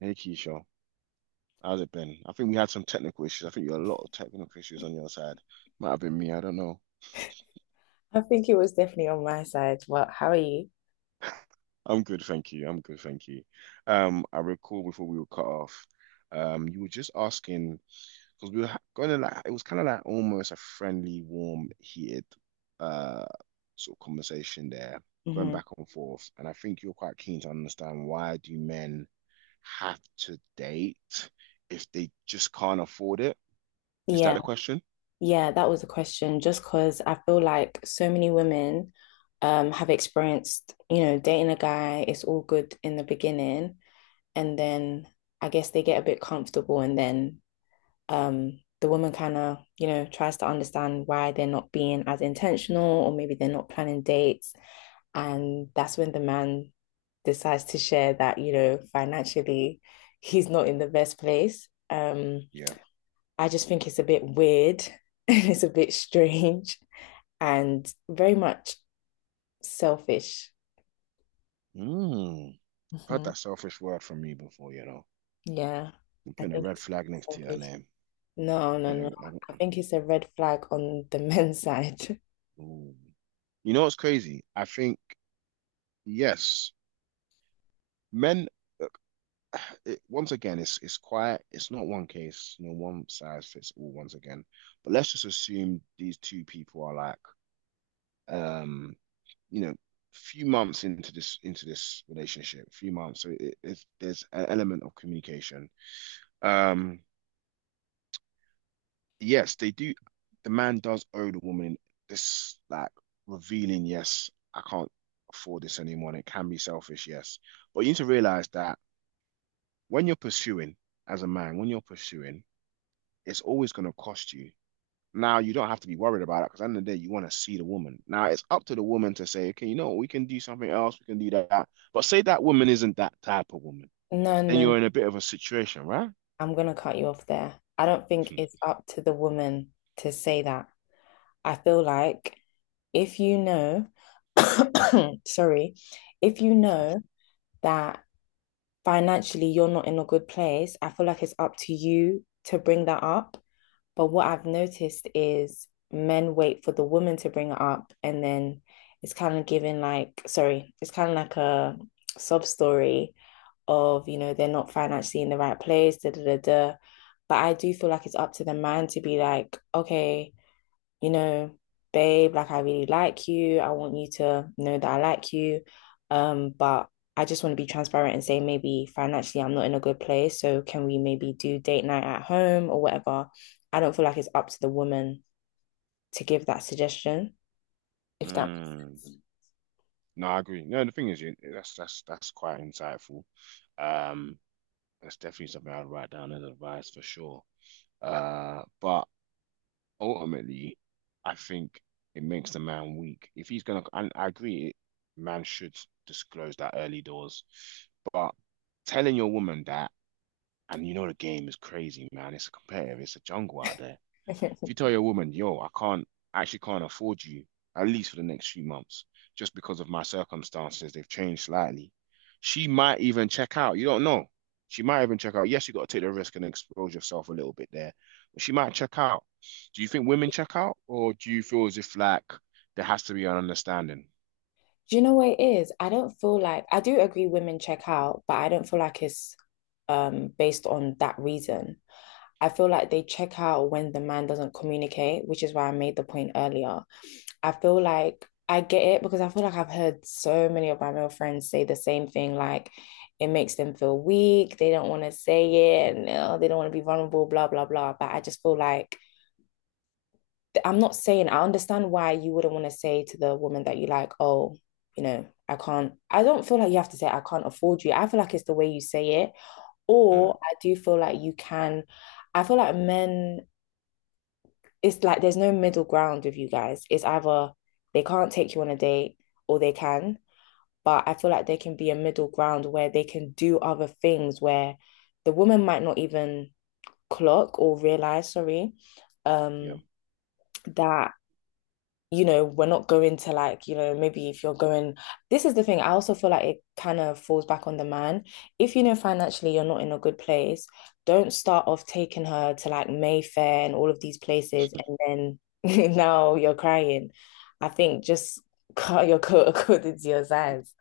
Hey Keisha, how's it been? I think we had some technical issues. I think you had a lot of technical issues on your side. Might have been me, I don't know. I think it was definitely on my side. Well, how are you? I'm good, thank you. I'm good, thank you. I recall before we were cut off, you were just asking because we were gonna, like, it was kind of like almost a friendly, warm, heated uh sort of conversation there, going Hmm. back and forth. And I think you're quite keen to understand why do men have to date if they just can't afford it? Is that Yeah, the question? yeah, that was a question. Just because I feel like so many women have experienced, you know, dating a guy, it's all good in the beginning, and then I guess they get a bit comfortable, and then the woman kind of you know tries to understand why they're not being as intentional or maybe they're not planning dates, and that's when the man decides to share that you know financially he's not in the best place. Yeah. I just think it's a bit weird and it's a bit strange and very much selfish. Mm. Heard Hmm. that selfish word from you before. Yeah, I'm I putting a think red it's flag next to your selfish. name. No, no, no, Putting a, I think it's a red flag on the men's side. ooh. You know what's crazy? I think, yes, men, it, once again, it's quiet. It's not one case, one size fits all once again. But let's just assume these two people are like, um, you know, few months into this relationship, few months. So there's an element of communication. Um, yes, they do. The man does owe the woman this, like, revealing, yes, I can't afford this anymore. And it can be selfish, yes. But you need to realize that when you're pursuing as a man, when you're pursuing, it's always going to cost you. Now, you don't have to be worried about it because at the end of the day, you want to see the woman. Now, it's up to the woman to say, okay, you know we can do something else, we can do that. But say that woman isn't that type of woman, No, then no, you're in a bit of a situation, right? I'm gonna cut you off there. I don't think Hmm, it's up to the woman to say that. I feel like if you know, sorry, if you sure. know that financially you're not in a good place, I feel like it's up to you to bring that up. But what I've noticed is men wait for the woman to bring it up, and then it's kind of given like, sorry, it's kind of like a sob story of, you know, they're not financially in the right place, da da da da. But I do feel like it's up to the man to be like, okay, you know, babe, like I really like you. I want you to know that I like you. But I just want to be transparent and say maybe financially I'm not in a good place. So can we maybe do date night at home or whatever? I don't feel like it's up to the woman to give that suggestion, if that Hmm. makes No, I agree. No, the thing is, that's quite insightful. Um, that's definitely something I'd write down as advice for sure. But ultimately, I think it makes the man weak. If he's gonna, and I agree, man should disclose that early doors. But telling your woman that, and you know the game is crazy, man. It's competitive. It's a jungle out there. sense. If you tell your woman, yo, I actually can't afford you, at least for the next few months, just because of my circumstances, they've changed slightly. She might even check out. You don't know. She might even check out. Yes, you got to take the risk and expose yourself a little bit there, but she might check out. Do you think women check out, or do you feel as if like there has to be an understanding? Do you know what it is? I don't feel like — I do agree women check out, but I don't feel like it's based on that reason. I feel like they check out when the man doesn't communicate, which is why I made the point earlier. I feel like I get it because I feel like I've heard so many of my male friends say the same thing, like it makes them feel weak, they don't want to say it, and they don't want to be vulnerable, blah, blah, blah. But I just feel like — I'm not saying I understand why you wouldn't want to say to the woman that you like, oh, you know, I can't. I don't feel like you have to say I can't afford you. I feel like it's the way you say it, Mm, or I do feel like you can. I feel like men. It's like there's no middle ground with you guys. It's either they can't take you on a date or they can, but I feel like there can be a middle ground where they can do other things where the woman might not even clock or realize, sorry, yeah, um, that you know, we're not going to like, you know, maybe if you're going, this is the thing. I also feel like it kind of falls back on the man. If you know financially you're not in a good place, don't start off taking her to like Mayfair and all of these places and then now you're crying. I think just cut your coat according to your size.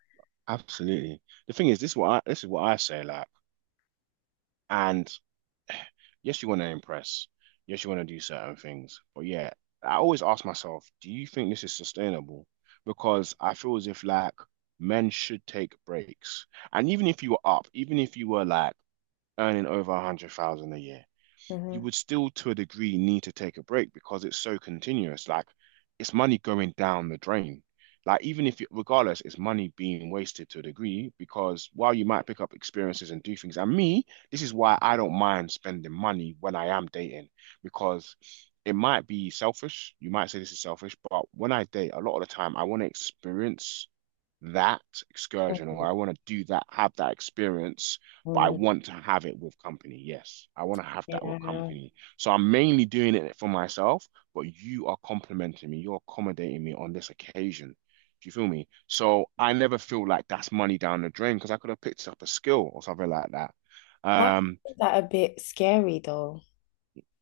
absolutely. The thing is, this is what I say, like, and yes, you want to impress. Yes, you want to do certain things. But yeah, I always ask myself, do you think this is sustainable? Because I feel as if like men should take breaks. And even if you were like earning over 100,000 a year, you Hmm. would still, to a degree, need to take a break because it's so continuous. Like, it's money going down the drain. Like, even if, you, regardless, it's money being wasted to a degree because while you might pick up experiences and do things, and me, this is why I don't mind spending money when I am dating because it might be selfish. You might say this is selfish, but when I date, a lot of the time, I want to experience that excursion or I want to do that, have that experience, but I want to have it with company. Yes, I want to have that with Yeah. company. So I'm mainly doing it for myself, but you are complimenting me, you're accommodating me on this occasion. Do you feel me? So I never feel like that's money down the drain because I could have picked up a skill or something like that. But I Um, find that a bit scary though.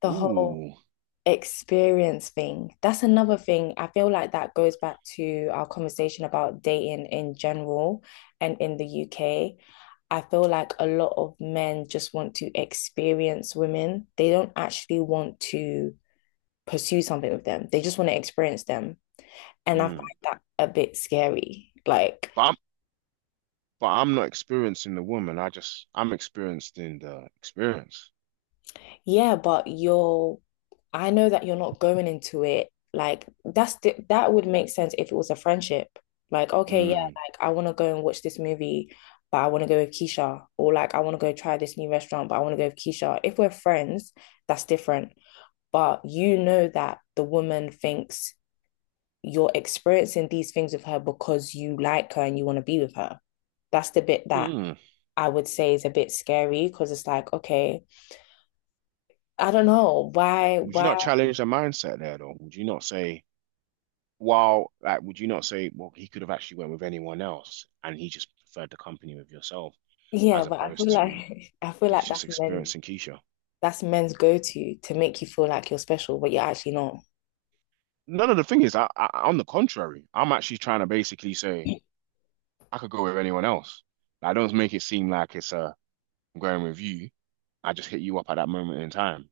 The whole ooh, experience thing. That's another thing. I feel like that goes back to our conversation about dating in general and in the UK. I feel like a lot of men just want to experience women. They don't actually want to pursue something with them. They just want to experience them. And I find mm. that a bit scary. Like, But I'm, but I'm not experiencing the woman. I'm experiencing the experience. yeah, but you're, I know that you're not going into it. Like that's the, that would make sense if it was a friendship. Like, okay, yeah, Mm. like I want to go and watch this movie, but I want to go with Keisha, or like I want to go try this new restaurant, but I want to go with Keisha. If we're friends, that's different. But you know that the woman thinks you're experiencing these things with her because you like her and you want to be with her. That's the bit that Mm. I would say is a bit scary because it's like, okay, I don't know why, Would you why. not challenge the mindset there though? Would you not say, well, he could have actually went with anyone else and he just preferred the company with yourself Yeah, as but I feel opposed to like I feel he's like just that's men's experiencing Keisha? that's men's go-to to make you feel like you're special, but you're actually not. No, no, the thing is, on the contrary, I'm actually trying to basically say I could go with anyone else. Like, I don't make it seem like it's a I'm going with you. I just hit you up at that moment in time.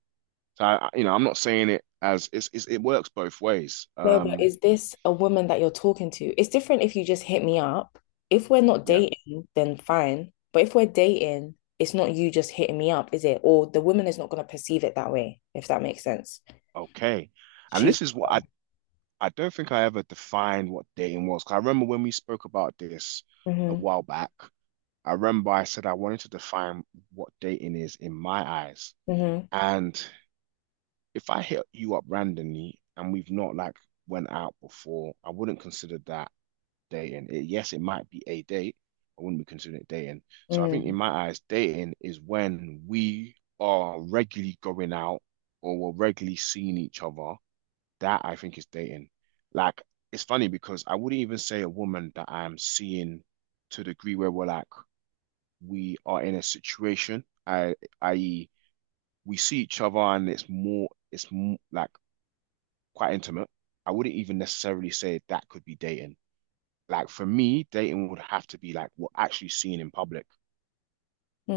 I'm not saying it as it works both ways. No, but Um, is this a woman that you're talking to? It's different if you just hit me up. If we're not yeah, dating, then fine. But if we're dating, it's not you just hitting me up, is it? Or the woman is not going to perceive it that way, if that makes sense. okay. And She's — this is what I don't think I ever defined what dating was. 'Cause I remember when we spoke about this a hmm. while back, I remember I said I wanted to define what dating is in my eyes. Hmm. And if I hit you up randomly and we've not like went out before, I wouldn't consider that dating. It, yes, it might be a date. I wouldn't be considering it dating. So I think Mm, in my eyes, dating is when we are regularly going out or we're regularly seeing each other that I think is dating. Like, it's funny because I wouldn't even say a woman that I'm seeing to the degree where we're like we are in a situation. I, i.e., we see each other and like quite intimate. I wouldn't even necessarily say that could be dating. Like, for me, dating would have to be like we're actually seen in public.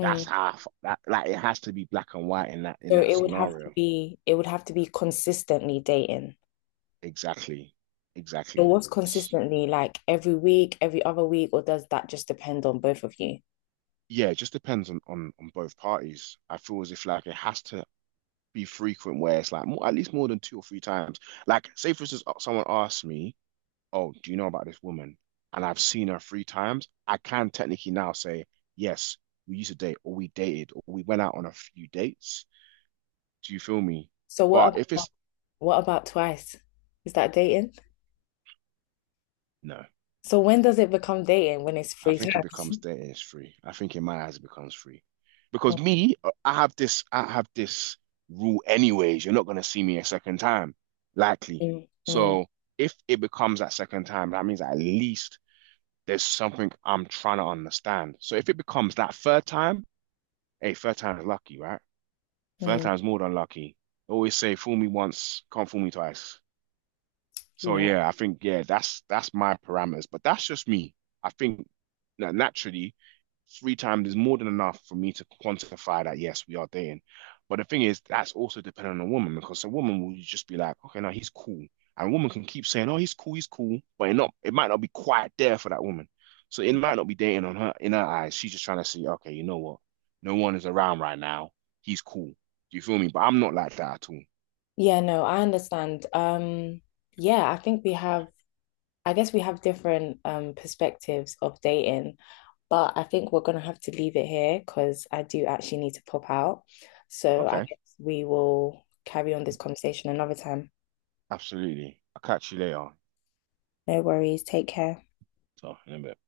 That's half that like it has to be black and white in that in So that it would scenario. Have to be consistently dating. Exactly. But Exactly. what's consistently — like every week, every other week, or does that just depend on both of you? Yeah, it just depends on both parties. I feel as if like it has to be frequent where it's like more, at least more than two or three times. Like, say for instance, someone asks me, "Oh, do you know about this woman?" And I've seen her three times. I can technically now say, "Yes, we used to date, or we dated, or we went out on a few dates." Do you feel me? So But if about it's what about twice? Is that dating? No, So when does it become dating? When it's I free time? think it becomes there is free. I think in my eyes it becomes free. Mm, Because me, I have this rule anyways. You're not gonna see me a second time, likely. mm, mm. So if it becomes that second time, that means at least there's something I'm trying to understand. So if it becomes that third time, hey, third time is lucky, right? Third Mm. time's more than lucky. I always say fool me once, can't fool me twice. So Yeah. yeah, I think yeah, that's my parameters. But that's just me. I think that naturally three times is more than enough for me to quantify that yes, we are dating. But the thing is, that's also dependent on a woman because a woman will just be like, okay, now he's cool. And a woman can keep saying, oh, he's cool, but it might not be quite there for that woman. So it might not be dating on her in her eyes. She's just trying to see, okay, you know what? No one is around right now. He's cool. Do you feel me? But I'm not like that at all. Yeah, no, I understand. Yeah, I think we have I guess we have different perspectives of dating, but I think we're gonna have to leave it here because I do actually need to pop out. So I Okay, guess we will carry on this conversation another time. absolutely. I'll catch you later. No worries. Take care. So in a bit.